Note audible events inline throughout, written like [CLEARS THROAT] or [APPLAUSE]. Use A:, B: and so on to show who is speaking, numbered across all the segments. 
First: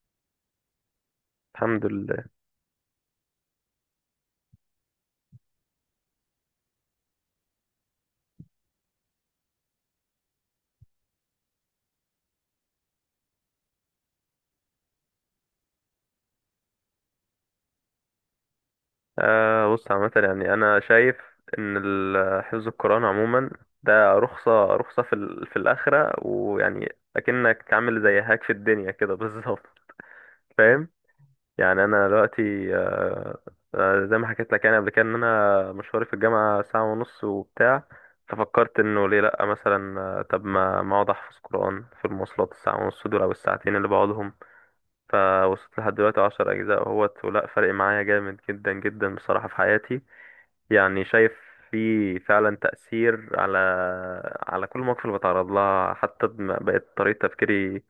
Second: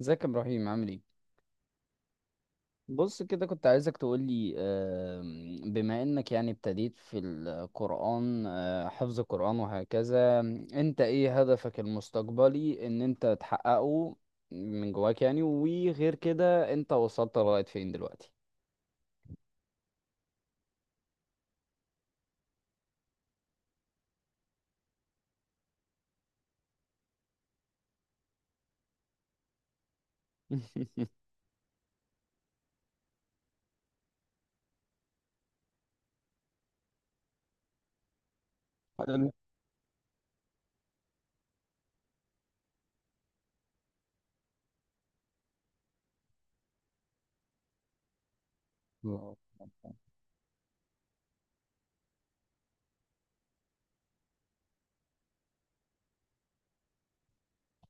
A: ازيك يا ابراهيم عامل ايه؟
B: الحمد لله.
A: بص كده كنت عايزك تقولي، بما انك يعني ابتديت في القرآن، حفظ القرآن وهكذا. انت ايه هدفك المستقبلي ان انت تحققه من جواك يعني؟ وغير كده انت وصلت لغاية فين دلوقتي؟
B: بص، عامة يعني أنا شايف إن حفظ القرآن عموما ده رخصة في في الآخرة، ويعني أكنك عامل زي هاك في الدنيا كده [LAUGHS] بالظبط. فاهم.
A: [LAUGHS]
B: يعني أنا دلوقتي زي ما حكيت لك يعني قبل كده إن أنا مشواري في الجامعة ساعة ونص وبتاع. ففكرت إنه ليه
A: حلو.
B: لأ مثلا، طب ما أقعد أحفظ قرآن في المواصلات الساعة ونص دول أو الساعتين اللي بقعدهم. فوصلت لحد دلوقتي عشر أجزاء اهوت ولا، فرق معايا جامد جدا جدا
A: واو.
B: بصراحة في حياتي. يعني شايف في فعلا تأثير على كل مواقف اللي بتعرض لها، حتى بقت طريقة تفكيري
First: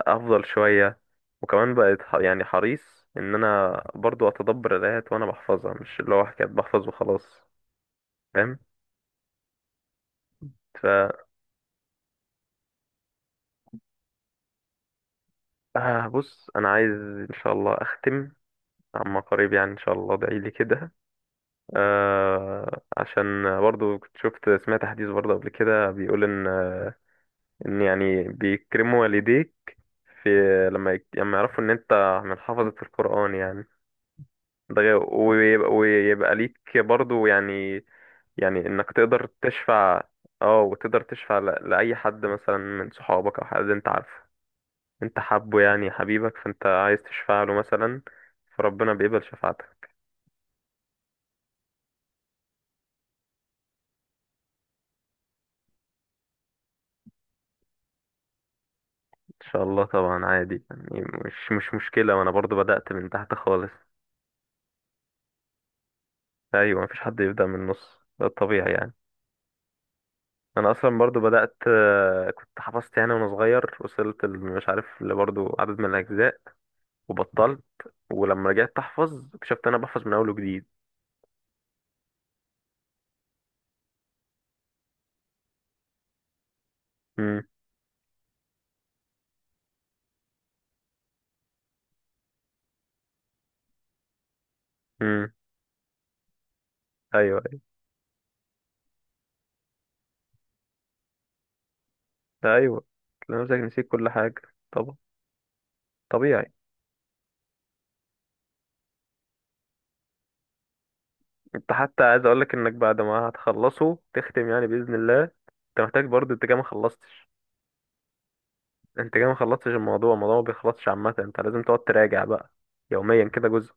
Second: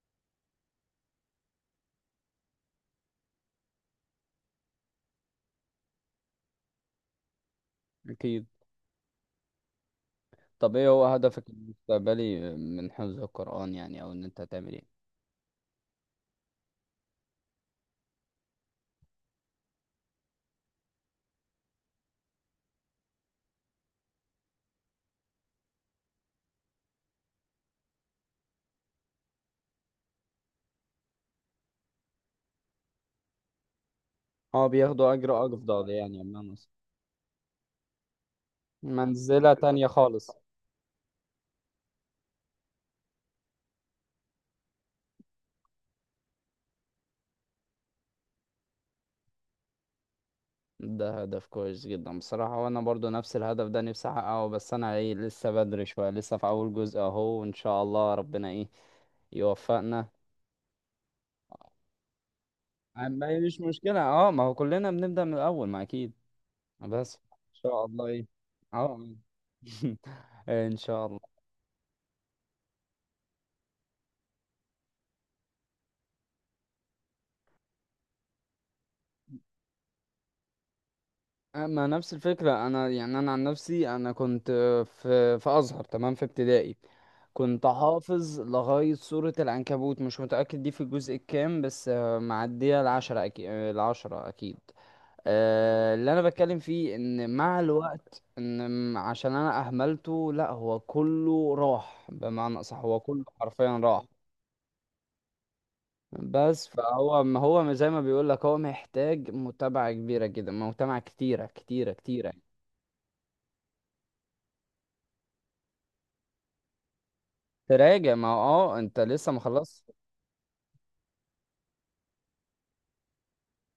B: أفضل شوية. وكمان بقت يعني حريص إن أنا برضو أتدبر الآيات وأنا بحفظها، مش اللي هو حكاية بحفظ وخلاص.
A: اكيد.
B: فاهم.
A: طب
B: ف
A: ايه هو هدفك المستقبلي من حفظ القرآن يعني، او ان انت تعمل ايه؟
B: بص أنا عايز إن شاء الله أختم عما قريب، يعني إن شاء الله ادعيلي كده. آه، عشان برضو كنت شفت سمعت حديث برضو قبل كده بيقول ان ان يعني بيكرموا والديك في لما يعرفوا ان انت من حفظة القرآن يعني.
A: هو
B: ده غير-
A: بياخدوا اجر
B: ويبقى,
A: اجر يعني يا،
B: ويبقى ليك برضو يعني، يعني انك تقدر
A: منزلة تانية
B: تشفع.
A: خالص.
B: اه وتقدر تشفع لأي حد مثلا من صحابك او حد انت عارفه انت حابه، يعني حبيبك، فانت عايز تشفع له مثلا فربنا بيقبل شفاعتك.
A: ده هدف كويس جدا بصراحة، وانا برضو نفس الهدف ده نفسي احققه، بس انا ايه لسه بدري شوية، لسه في اول جزء اهو، وان شاء الله ربنا ايه
B: ان شاء الله
A: يوفقنا.
B: طبعا عادي يعني، مش مشكلة، وانا برضو بدأت من تحت
A: مش
B: خالص.
A: مشكلة، اه، ما هو كلنا بنبدأ من الاول، ما اكيد.
B: ايوه مفيش
A: بس
B: حد يبدأ
A: ان
B: من
A: شاء
B: النص،
A: الله
B: ده
A: ايه.
B: الطبيعي يعني.
A: اه. [LAUGHS]
B: انا
A: ان
B: اصلا
A: شاء
B: برضو
A: الله.
B: بدأت، كنت حفظت يعني وانا صغير، وصلت مش عارف لبرضو عدد من الاجزاء وبطلت، ولما رجعت احفظ اكتشفت انا بحفظ من اول وجديد.
A: اما نفس الفكرة، انا يعني انا عن نفسي انا كنت في ازهر، تمام، في ابتدائي.
B: امم.
A: كنت حافظ لغاية سورة العنكبوت، مش متأكد دي في الجزء الكام، بس معدية العشرة أكيد، العشرة أكيد.
B: امم.
A: اللي أنا بتكلم فيه إن
B: ايوه. ايوه.
A: مع الوقت، إن عشان أنا أهملته لأ، هو كله راح. بمعنى أصح،
B: ايوه
A: هو كله
B: تلاقي نفسك
A: حرفيا
B: نسيت
A: راح.
B: كل حاجة، طبعا، طبيعي.
A: بس فهو ما هو زي ما بيقول لك، هو محتاج متابعة كبيرة جدا، متابعة كتيرة
B: انت
A: كتيرة
B: حتى عايز
A: كتيرة.
B: اقولك انك بعد ما هتخلصه تختم يعني بإذن الله، انت محتاج برضو، انت كده ما خلصتش،
A: تراجع، ما هو اه انت
B: انت كده
A: لسه
B: ما
A: ما
B: خلصتش
A: خلصت.
B: الموضوع ما بيخلصش عامة، انت لازم تقعد تراجع بقى يوميا كده جزء.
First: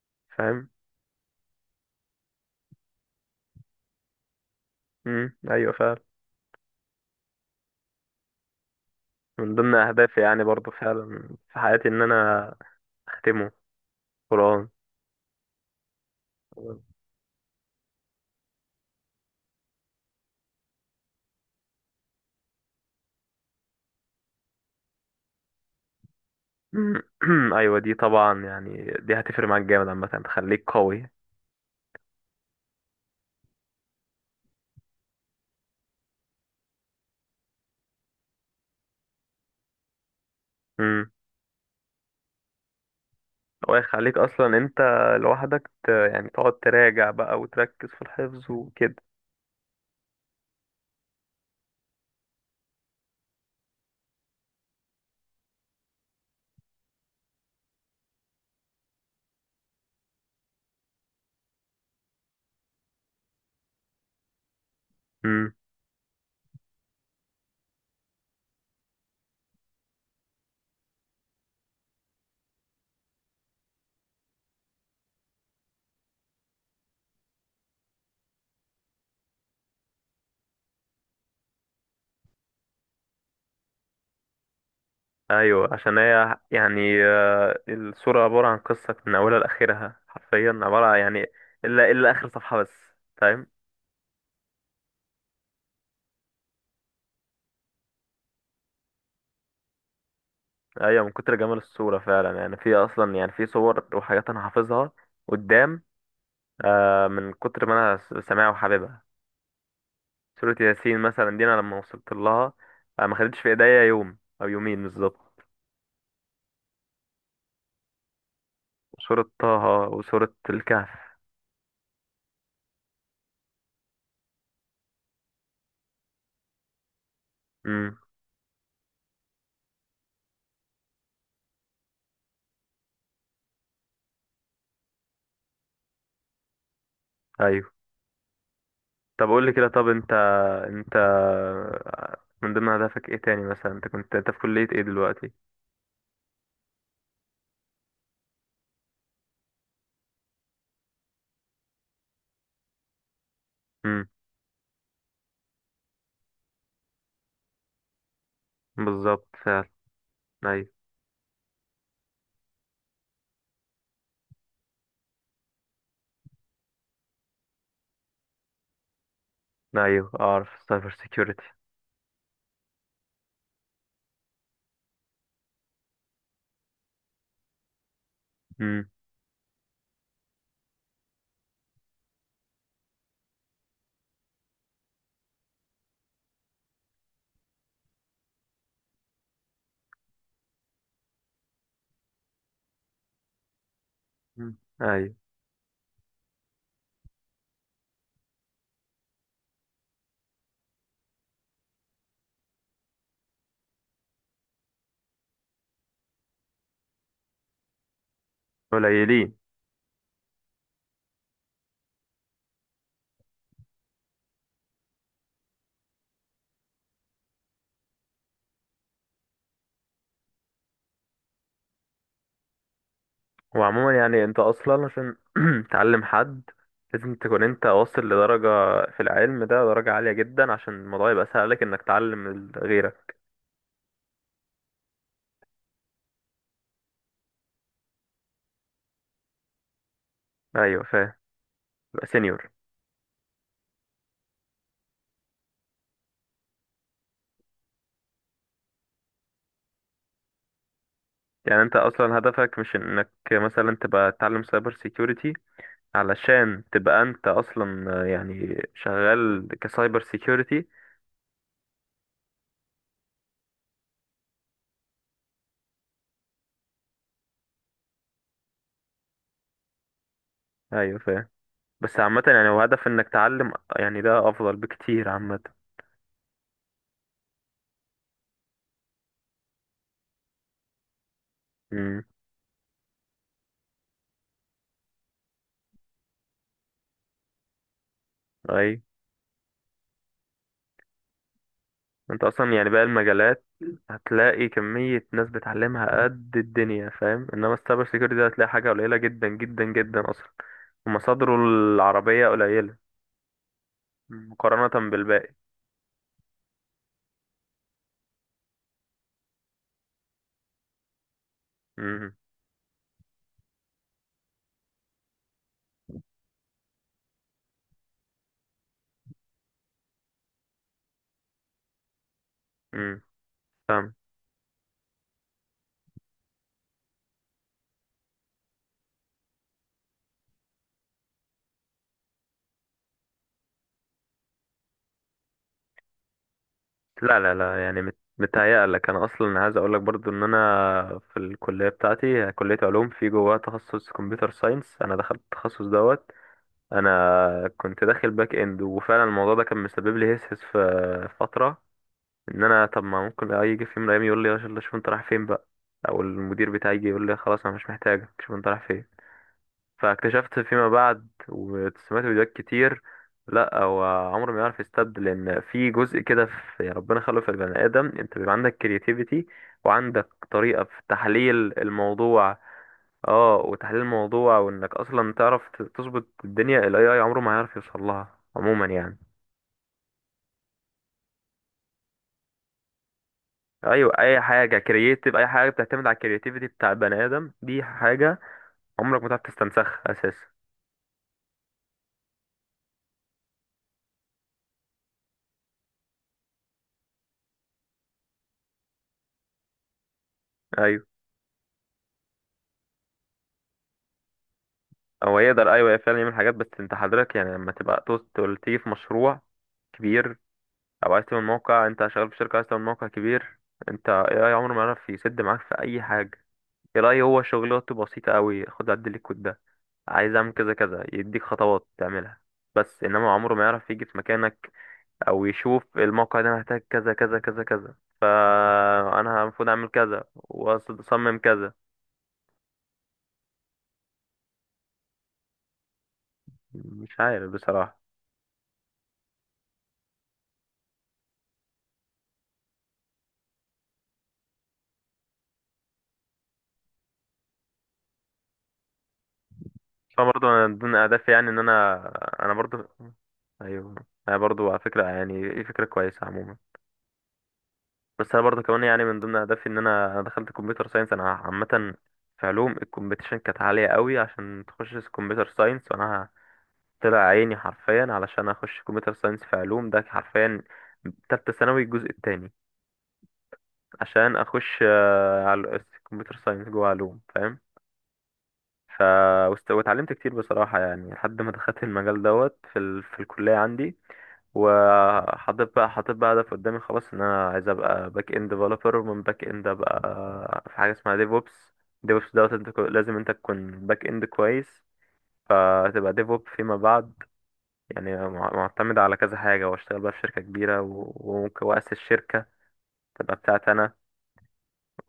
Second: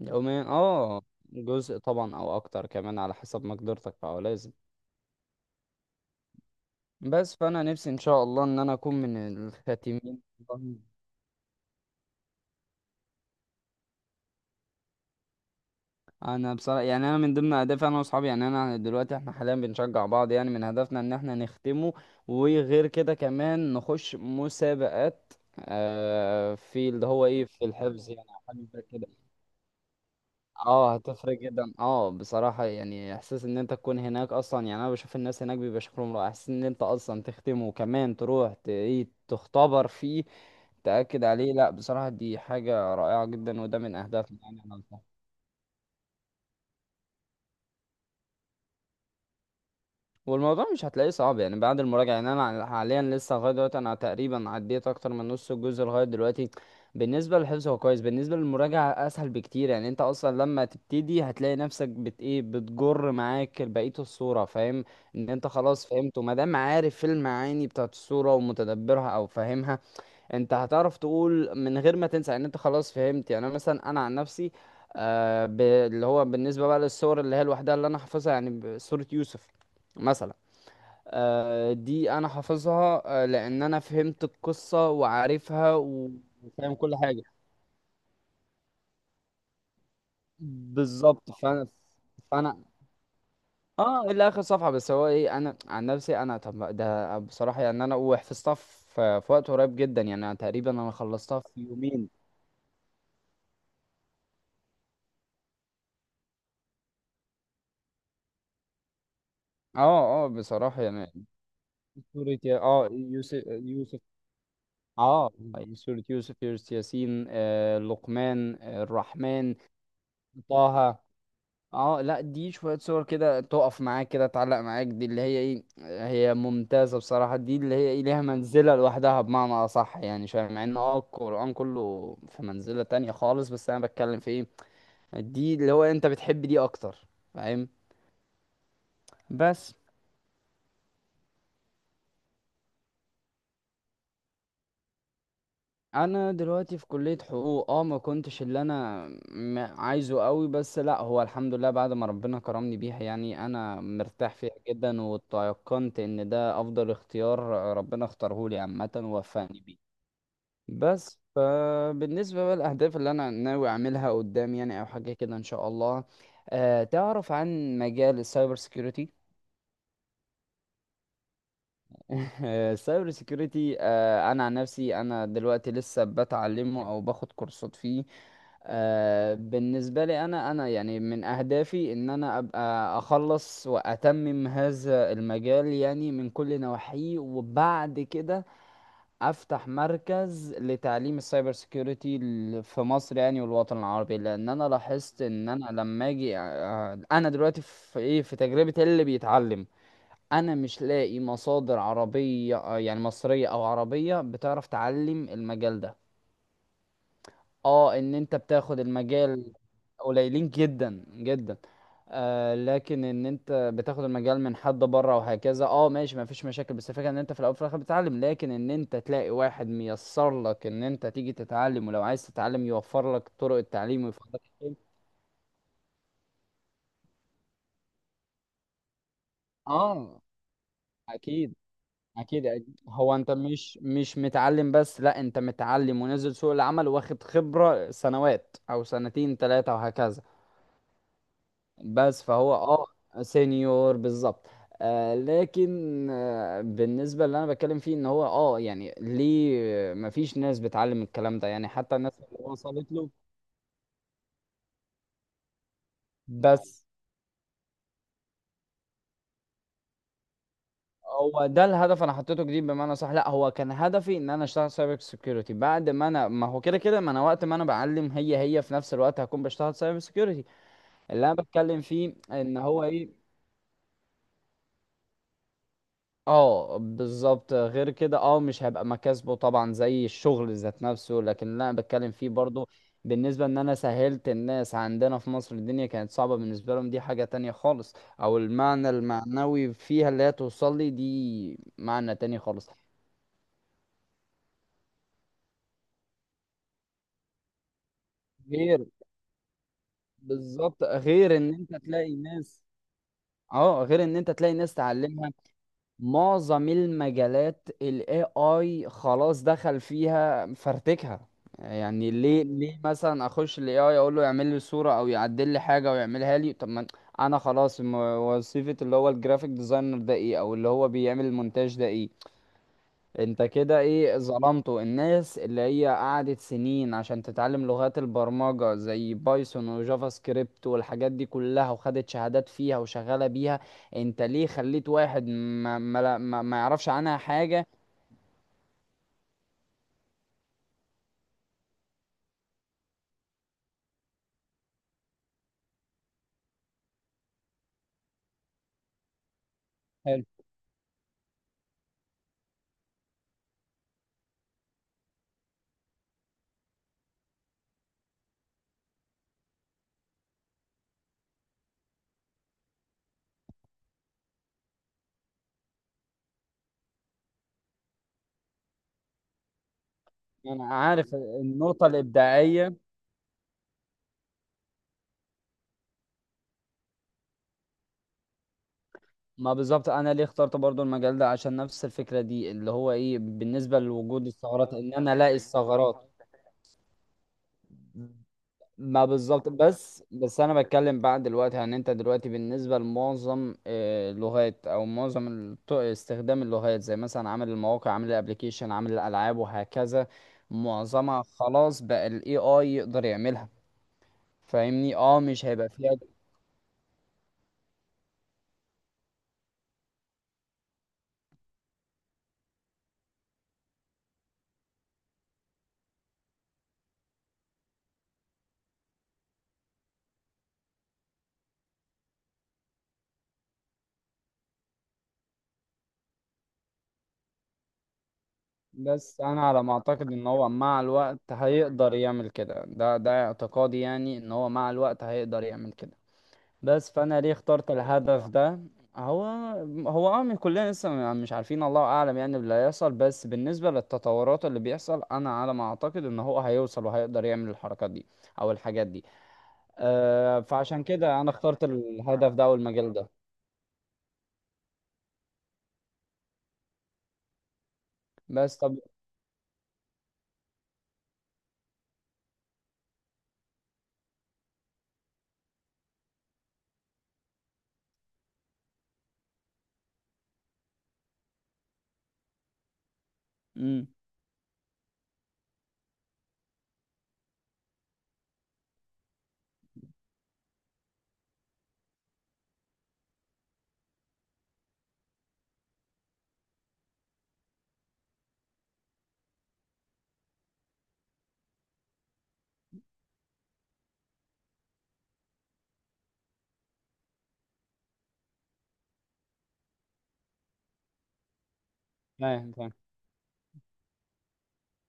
A: يومين
B: فاهم.
A: اه، جزء طبعا او اكتر كمان على حسب مقدرتك، فهو لازم.
B: امم. ايوه فعلا.
A: بس فانا نفسي ان شاء الله ان انا اكون من
B: من ضمن اهدافي
A: الخاتمين.
B: يعني برضو
A: والله.
B: فعلا في حياتي ان انا اختمه، قرآن.
A: انا بصراحه يعني انا من ضمن اهدافي انا واصحابي، يعني انا دلوقتي احنا حاليا بنشجع بعض، يعني من هدفنا ان احنا نختمه. وغير كده كمان نخش مسابقات، في اللي هو ايه
B: [CLEARS THROAT]
A: في
B: ايوه دي
A: الحفظ يعني، أو
B: طبعا،
A: حاجه زي
B: يعني
A: كده.
B: دي هتفرق معاك جامد عامة، تخليك
A: اه
B: قوي.
A: هتفرق جدا، اه بصراحة يعني احساس ان انت تكون هناك اصلا، يعني انا بشوف الناس هناك بيبقى شكلهم رائع. احساس ان انت اصلا تختم، وكمان تروح ايه تختبر فيه،
B: امم.
A: تأكد عليه. لا بصراحة دي حاجة رائعة جدا، وده من
B: ويخليك
A: اهدافنا
B: اصلا
A: يعني
B: انت
A: انا.
B: لوحدك يعني تقعد تراجع بقى وتركز في الحفظ وكده.
A: والموضوع مش هتلاقيه صعب يعني بعد المراجعة. يعني أنا حاليا لسه لغاية دلوقتي، أنا تقريبا عديت أكتر من نص الجزء لغاية دلوقتي. بالنسبة للحفظ هو كويس، بالنسبة للمراجعة أسهل بكتير. يعني أنت أصلا لما تبتدي هتلاقي نفسك بت إيه، بتجر معاك بقية الصورة، فاهم؟ إن أنت خلاص فهمت، ومادام عارف المعاني بتاعت الصورة ومتدبرها أو فاهمها، أنت هتعرف تقول من غير ما تنسى، إن أنت خلاص فهمت. يعني أنا مثلا، أنا عن نفسي اللي هو بالنسبة بقى للصور اللي هي لوحدها اللي أنا حافظها، يعني صورة يوسف مثلا، دي انا حافظها، لان انا فهمت القصة
B: ايوه
A: وعارفها،
B: عشان هي
A: وفاهم كل
B: يعني،
A: حاجة.
B: الصورة عبارة عن قصة من اولها لاخرها حرفيا، يعني
A: بالظبط. فانا
B: الا اخر صفحة
A: فانا
B: بس. فاهم.
A: اه الى اخر صفحة بس، هو ايه انا عن نفسي انا، طب ما ده بصراحة يعني انا وحفظتها في وقت قريب جدا، يعني أنا تقريبا انا
B: ايوه من كتر
A: خلصتها
B: جمال
A: في
B: الصورة
A: يومين.
B: فعلا، يعني في اصلا يعني في صور وحاجات انا حافظها قدام، من كتر ما انا سامعها وحاببها.
A: اه اه
B: سورة
A: بصراحة
B: ياسين
A: يعني.
B: مثلا دي انا لما وصلت لها
A: اه
B: ما خدتش
A: يوسف،
B: في ايديا
A: يوسف.
B: يوم او يومين
A: اه
B: بالظبط.
A: سورة يوسف، يوسف، ياسين، آه لقمان، آه
B: سورة طه
A: الرحمن،
B: وسورة الكهف.
A: طه. اه لا، دي شوية صور كده تقف معاك، كده تعلق معاك، دي اللي هي ايه، هي ممتازة بصراحة. دي اللي هي
B: امم.
A: ايه، ليها منزلة لوحدها، بمعنى أصح يعني شوية، مع ان اه القرآن كله في منزلة تانية خالص، بس انا بتكلم في ايه، دي اللي هو انت بتحب دي اكتر، فاهم؟
B: طب قول لي كده،
A: بس
B: طب انت من ضمن اهدافك ايه تاني مثلا؟ انت في كلية ايه دلوقتي؟
A: انا دلوقتي في كلية حقوق، اه ما كنتش اللي انا عايزه قوي، بس لا هو الحمد لله بعد ما ربنا كرمني بيها، يعني انا
B: امم.
A: مرتاح فيها جدا، وتيقنت ان ده افضل اختيار ربنا اختاره لي عامة
B: بالظبط
A: ووفقني
B: فعلا.
A: بيه.
B: ايوه.
A: بس فبالنسبة بقى للاهداف اللي انا ناوي اعملها قدام يعني، او حاجة كده ان شاء الله، أه تعرف عن مجال السايبر سيكيورتي؟
B: ايوه اعرف السايبر سيكيورتي.
A: [LAUGHS] السايبر سيكيورتي، انا عن نفسي انا دلوقتي لسه بتعلمه، او باخد كورسات فيه.
B: امم.
A: بالنسبه لي انا يعني من اهدافي ان انا ابقى اخلص واتمم هذا المجال يعني من كل نواحيه، وبعد كده افتح مركز لتعليم السايبر سيكيورتي في مصر يعني والوطن العربي. لان
B: أمم.
A: انا
B: ايوه.
A: لاحظت ان انا لما اجي، انا دلوقتي في ايه في تجربه اللي بيتعلم، انا مش لاقي مصادر عربية، يعني مصرية او عربية بتعرف تعلم المجال ده. اه ان انت بتاخد
B: قليلين.
A: المجال قليلين جدا جدا. آه لكن ان انت بتاخد المجال من حد بره وهكذا، اه ماشي ما فيش مشاكل. بس الفكره ان انت في الاول وفي الاخر بتتعلم، لكن ان انت تلاقي واحد ميسر لك ان انت تيجي تتعلم، ولو عايز تتعلم يوفر لك طرق
B: وعموما
A: التعليم
B: يعني
A: ويوفر
B: انت
A: لك الحلول.
B: اصلا عشان [CLEARS THROAT] تعلم حد لازم تكون انت واصل لدرجة في العلم ده درجة عالية
A: اه
B: جدا، عشان الموضوع يبقى سهل
A: اكيد.
B: لك انك تعلم
A: اكيد أكيد. هو
B: غيرك.
A: انت مش متعلم بس، لا انت متعلم ونزل سوق العمل واخد خبرة سنوات، او سنتين ثلاثة وهكذا.
B: ايوه فاهم. يبقى
A: بس
B: سينيور.
A: فهو اه سينيور بالظبط. آه لكن آه بالنسبة اللي انا بتكلم فيه ان هو اه يعني ليه مفيش ناس بتعلم الكلام ده
B: يعني
A: يعني،
B: انت
A: حتى الناس
B: اصلا
A: اللي
B: هدفك مش
A: وصلت
B: انك
A: له.
B: مثلا تبقى تتعلم سايبر سيكيورتي علشان
A: بس
B: تبقى انت اصلا، يعني شغال كسايبر سيكيورتي.
A: هو ده الهدف انا حطيته جديد، بمعنى صح لا هو كان هدفي ان انا اشتغل سايبر سيكيورتي، بعد ما انا ما هو كده كده، ما انا وقت ما انا بعلم هي هي في نفس الوقت هكون بشتغل سايبر سيكيورتي.
B: ايوه
A: اللي
B: فاهم.
A: انا بتكلم
B: بس
A: فيه
B: عامة يعني
A: ان
B: هو
A: هو
B: هدف انك
A: ايه،
B: تعلم، يعني ده افضل بكتير عامة.
A: اه بالظبط. غير كده اه مش هيبقى مكاسبه طبعا زي الشغل ذات نفسه، لكن اللي انا
B: امم.
A: بتكلم فيه برضو بالنسبة ان انا سهلت الناس عندنا في مصر، الدنيا كانت صعبة بالنسبة لهم، دي حاجة تانية خالص. او
B: اي،
A: المعنى المعنوي فيها اللي هي توصل لي، دي معنى
B: انت
A: تاني
B: اصلا
A: خالص.
B: يعني باقي المجالات هتلاقي كمية ناس بتعلمها قد الدنيا، فاهم، انما السايبر سيكيورتي ده هتلاقي حاجة
A: غير
B: قليلة جدا جدا جدا اصلا،
A: بالظبط،
B: ومصادره
A: غير ان انت تلاقي
B: العربية
A: ناس،
B: قليلة
A: اه غير ان انت تلاقي ناس
B: مقارنة
A: تعلمها.
B: بالباقي.
A: معظم المجالات الاي اي خلاص دخل فيها فرتكها. يعني
B: امم.
A: ليه ليه مثلا اخش الاي اي اقول له يعمل لي صورة او يعدل لي حاجة ويعملها لي، طب ما أنا انا خلاص وظيفة اللي هو الجرافيك ديزاينر ده ايه، او اللي هو بيعمل المونتاج ده ايه؟
B: امم.
A: انت كده
B: فاهم.
A: ايه ظلمته، الناس اللي هي قعدت سنين عشان تتعلم لغات البرمجة زي بايثون وجافا سكريبت والحاجات دي كلها، وخدت شهادات فيها وشغالة بيها. انت ليه خليت واحد ما يعرفش عنها
B: لا لا لا
A: حاجة؟
B: يعني متهيألك، انا اصلا عايز اقول لك برضو ان انا في الكليه بتاعتي كليه علوم، في جواها تخصص كمبيوتر ساينس، انا دخلت التخصص دوت. انا كنت داخل باك اند، وفعلا الموضوع ده كان مسبب لي
A: حلو.
B: هسهس في فتره ان انا طب ما ممكن يجي في يوم من الايام يقول لي يا شيخ شوف انت رايح فين بقى، او المدير بتاعي يجي يقول لي خلاص انا مش محتاجك شوف انت رايح فين. فاكتشفت فيما بعد وسمعت فيديوهات كتير، لا هو عمره ما يعرف يستبدل، لان في جزء كده في يعني ربنا خلقه في البني ادم، انت بيبقى عندك كرياتيفيتي وعندك طريقه
A: انا
B: في
A: عارف
B: تحليل
A: النقطة
B: الموضوع.
A: الابداعية.
B: اه، وتحليل الموضوع وانك اصلا تعرف تظبط الدنيا، الاي اي عمره ما هيعرف يوصل لها عموما يعني.
A: ما بالظبط انا ليه اخترت برضو المجال ده، عشان نفس الفكرة دي اللي هو ايه بالنسبة
B: ايوه اي
A: لوجود
B: حاجه
A: الثغرات، ان انا
B: كرياتيف، اي
A: الاقي
B: حاجه بتعتمد على
A: الثغرات.
B: الكرياتيفيتي بتاع البني ادم، دي حاجه عمرك
A: ما
B: ما تعرف
A: بالظبط.
B: تستنسخها
A: بس
B: اساسا.
A: بس انا بتكلم بقى دلوقتي عن انت دلوقتي بالنسبه لمعظم، اللغات او معظم استخدام اللغات زي مثلا عامل المواقع، عامل الابليكيشن، عامل الالعاب وهكذا.
B: ايوه.
A: معظمها خلاص بقى الاي اي يقدر يعملها، فاهمني؟
B: هو
A: اه مش
B: يقدر،
A: هيبقى
B: ايوه
A: فيها.
B: فعلا يعمل حاجات، بس انت حضرتك يعني لما تبقى توصل تيجي في مشروع كبير، او عايز تعمل موقع، انت شغال في شركه عايز تعمل موقع كبير، انت اي اي عمره ما يعرف يسد معاك في اي حاجه. اي هو شغلته بسيطه قوي، خد عدل لي الكود ده، عايز اعمل كذا كذا، يديك خطوات تعملها. بس انما عمره ما يعرف يجي في مكانك، او يشوف الموقع ده محتاج كذا كذا كذا كذا
A: بس
B: فانا
A: انا
B: المفروض
A: على
B: اعمل
A: ما
B: كذا
A: اعتقد ان هو مع
B: واصمم
A: الوقت
B: كذا.
A: هيقدر يعمل كده، ده اعتقادي يعني، ان هو مع الوقت هيقدر يعمل كده. بس
B: مش
A: فانا
B: عارف
A: ليه اخترت
B: بصراحه.
A: الهدف ده، هو هو اه من كلنا لسه مش عارفين، الله اعلم يعني اللي هيحصل، بس بالنسبه للتطورات اللي بيحصل، انا على ما اعتقد ان هو هيوصل وهيقدر يعمل الحركات دي او الحاجات دي.
B: اه برضه
A: آه
B: انا من ضمن
A: فعشان
B: اهدافي
A: كده انا
B: يعني ان
A: اخترت
B: انا
A: الهدف
B: انا
A: ده او
B: برضه،
A: المجال ده.
B: ايوه، انا برضه على فكره يعني ايه، فكره كويسه عموما. بس انا برضه
A: بس
B: كمان
A: طب،
B: يعني من ضمن اهدافي ان انا دخلت كمبيوتر ساينس انا عامه، في علوم الكومبيتيشن كانت عاليه قوي عشان تخش كمبيوتر ساينس، وانا طلع عيني حرفيا علشان اخش كمبيوتر ساينس في علوم ده حرفيا، تالتة ثانوي الجزء التاني،
A: امم،
B: عشان اخش على كمبيوتر ساينس جوه علوم. فاهم. ف واتعلمت كتير بصراحة يعني لحد ما دخلت المجال دوت في في الكلية عندي. وحاطط بقى حاطط بقى هدف قدامي خلاص ان انا عايز ابقى باك اند ديفلوبر، ومن باك اند ابقى في حاجة اسمها ديف اوبس. ديف اوبس دوت انت لازم انت تكون باك اند كويس فتبقى ديف اوب فيما بعد، يعني معتمد على كذا حاجة، واشتغل بقى في شركة كبيرة وممكن واسس شركة
A: فاهم فاهم.
B: تبقى بتاعتي انا.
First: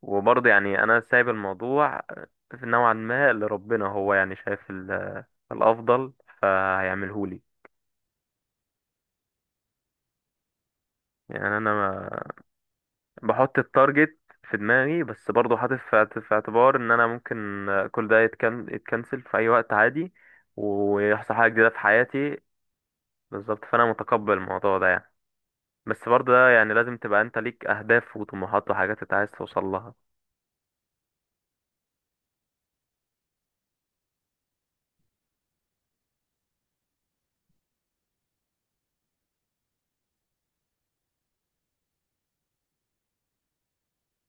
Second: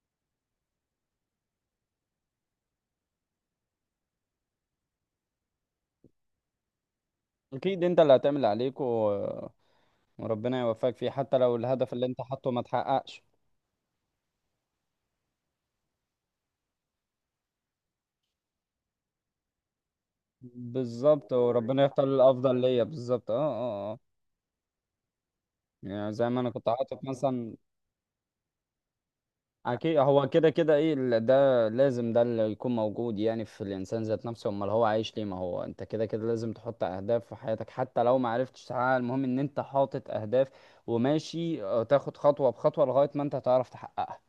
B: وبرضه يعني انا سايب الموضوع في نوعا ما لربنا، هو يعني شايف الافضل فهيعمله لي.
A: اكيد انت اللي هتعمل اللي عليك و... وربنا يوفقك فيه حتى
B: يعني
A: لو
B: انا
A: الهدف اللي
B: ما
A: انت حاطه ما تحققش.
B: بحط التارجت في دماغي، بس برضه حاطط في اعتبار ان انا ممكن كل ده يتكنسل في اي وقت عادي، ويحصل
A: بالظبط
B: حاجه جديده في
A: وربنا يختار
B: حياتي
A: الافضل ليا. بالظبط اه
B: بالظبط. فانا
A: اه اه.
B: متقبل الموضوع ده يعني. بس
A: يعني زي
B: برضه
A: ما
B: ده
A: انا كنت
B: يعني لازم
A: حاطط
B: تبقى انت
A: مثلا.
B: ليك اهداف وطموحات وحاجات انت عايز توصل لها.
A: اكيد هو كده كده ايه ده لازم، ده اللي يكون موجود يعني في الانسان ذات نفسه، امال هو عايش ليه؟ ما هو انت كده كده لازم تحط اهداف في حياتك، حتى لو ما عرفتش تحققها، المهم ان انت حاطط اهداف وماشي، تاخد خطوة بخطوة لغاية ما انت تعرف تحققها.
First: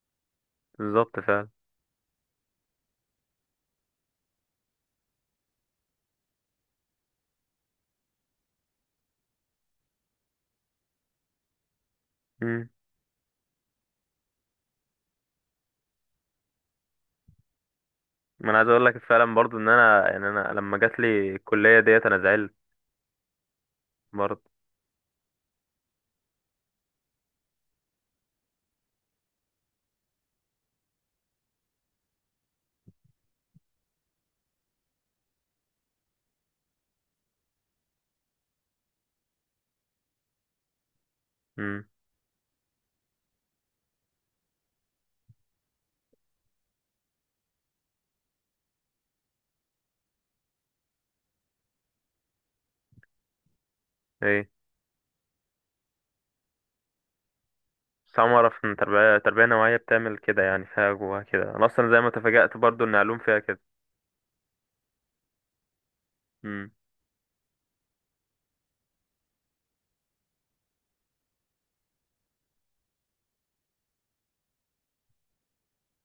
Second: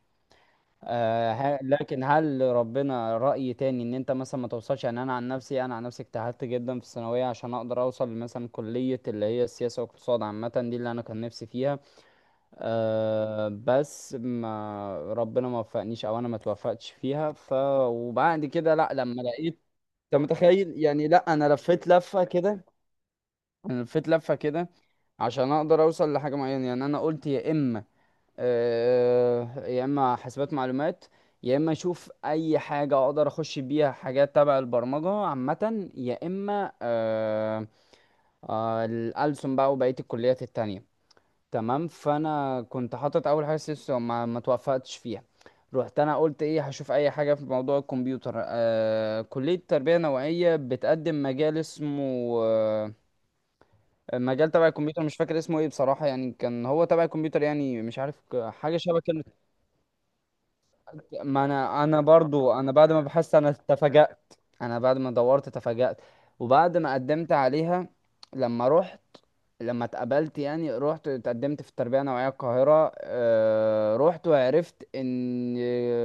B: بالظبط فعلا.
A: لكن هل ربنا رأي تاني ان انت مثلا ما توصلش؟ يعني انا عن نفسي، انا عن نفسي اجتهدت جدا في الثانوية عشان اقدر اوصل مثلا كلية اللي هي السياسة والاقتصاد عامة، دي اللي انا كان نفسي فيها. أه بس ما ربنا ما وفقنيش، او انا ما توفقتش فيها، ف، وبعد
B: ما انا عايز
A: كده
B: اقول
A: لا
B: لك
A: لما
B: فعلا برضو
A: لقيت،
B: ان انا
A: انت
B: يعني انا
A: متخيل
B: لما جات
A: يعني،
B: لي
A: لا انا
B: الكليه
A: لفيت
B: ديت انا
A: لفه
B: زعلت
A: كده، انا لفيت لفه
B: برضو.
A: كده عشان اقدر اوصل لحاجه معينه. يعني انا قلت يا اما، أه يا اما حاسبات معلومات، يا اما اشوف اي حاجه اقدر اخش بيها حاجات تبع البرمجه عامه، يا اما أه، أه الألسن بقى وبقيه الكليات التانية.
B: امم.
A: تمام، فانا كنت حاطط اول حاجه سيسو، ما ما توفقتش فيها. رحت انا قلت ايه هشوف اي حاجه في موضوع الكمبيوتر، آه كليه تربيه نوعيه بتقدم مجال اسمه، آه،
B: ايه.
A: مجال تبع الكمبيوتر مش فاكر اسمه ايه بصراحه، يعني كان هو تبع الكمبيوتر يعني، مش
B: بس
A: عارف
B: أول مرة اعرف ان
A: حاجه شبه
B: تربيه
A: كلمه.
B: تربيه نوعيه بتعمل كده، يعني فيها جواها
A: ما
B: كده، انا
A: انا،
B: اصلا زي
A: انا
B: ما
A: برضو
B: تفاجأت
A: انا
B: برضو
A: بعد
B: ان
A: ما
B: علوم
A: بحثت
B: فيها
A: انا
B: كده.
A: تفاجأت، انا بعد ما دورت تفاجأت،
B: امم.
A: وبعد ما قدمت عليها، لما رحت، لما اتقبلت يعني، رحت اتقدمت في التربية النوعية القاهرة، رحت وعرفت ان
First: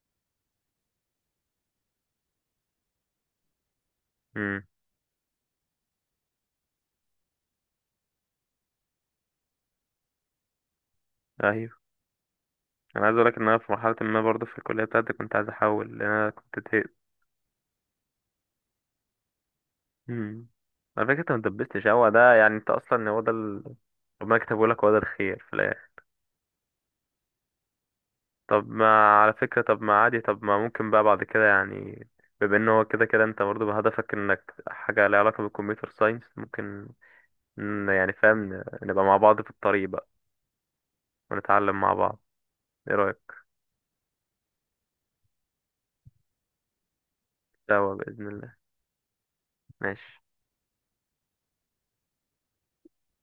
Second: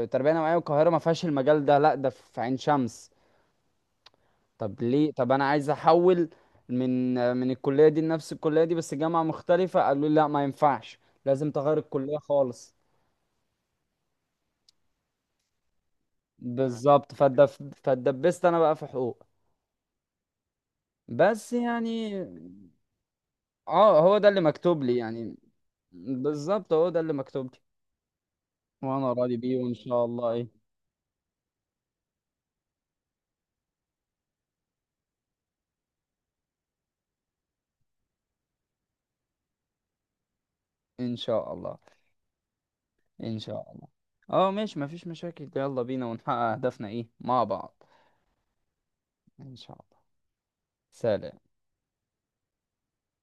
A: التربية النوعية القاهرة ما فيهاش المجال ده، لا ده في عين شمس.
B: امم.
A: طب ليه؟ طب انا عايز احول من الكلية دي لنفس الكلية دي بس جامعة مختلفة، قالوا لي لا ما ينفعش، لازم تغير
B: ايوه
A: الكلية خالص.
B: انا عايز اقول لك ان انا في مرحله ما برضو في الكليه بتاعتي كنت عايز احول لان انا كنت زهقت.
A: بالظبط فاتدبست انا بقى في حقوق.
B: امم. على فكره انت ما
A: بس
B: دبستش، هو
A: يعني
B: ده يعني انت اصلا هو ده
A: اه هو ده
B: ربنا
A: اللي
B: كتبه لك،
A: مكتوب
B: هو ده
A: لي يعني.
B: الخير في الآخر.
A: بالظبط هو ده اللي مكتوب لي،
B: طب ما،
A: وانا
B: على
A: راضي بيه،
B: فكرة،
A: وان
B: طب ما
A: شاء
B: عادي،
A: الله
B: طب
A: ايه.
B: ما ممكن بقى بعد كده يعني، بما ان هو كده كده انت برضه بهدفك انك حاجة لها علاقة بالكمبيوتر ساينس، ممكن يعني فاهم نبقى مع بعض في الطريق بقى
A: ان شاء الله.
B: ونتعلم مع بعض. ايه رأيك؟
A: ان شاء الله. اه ماشي مفيش مشاكل، يلا بينا ونحقق اهدافنا ايه مع بعض.
B: سوا بإذن الله.
A: ان شاء الله.
B: ماشي.
A: سلام.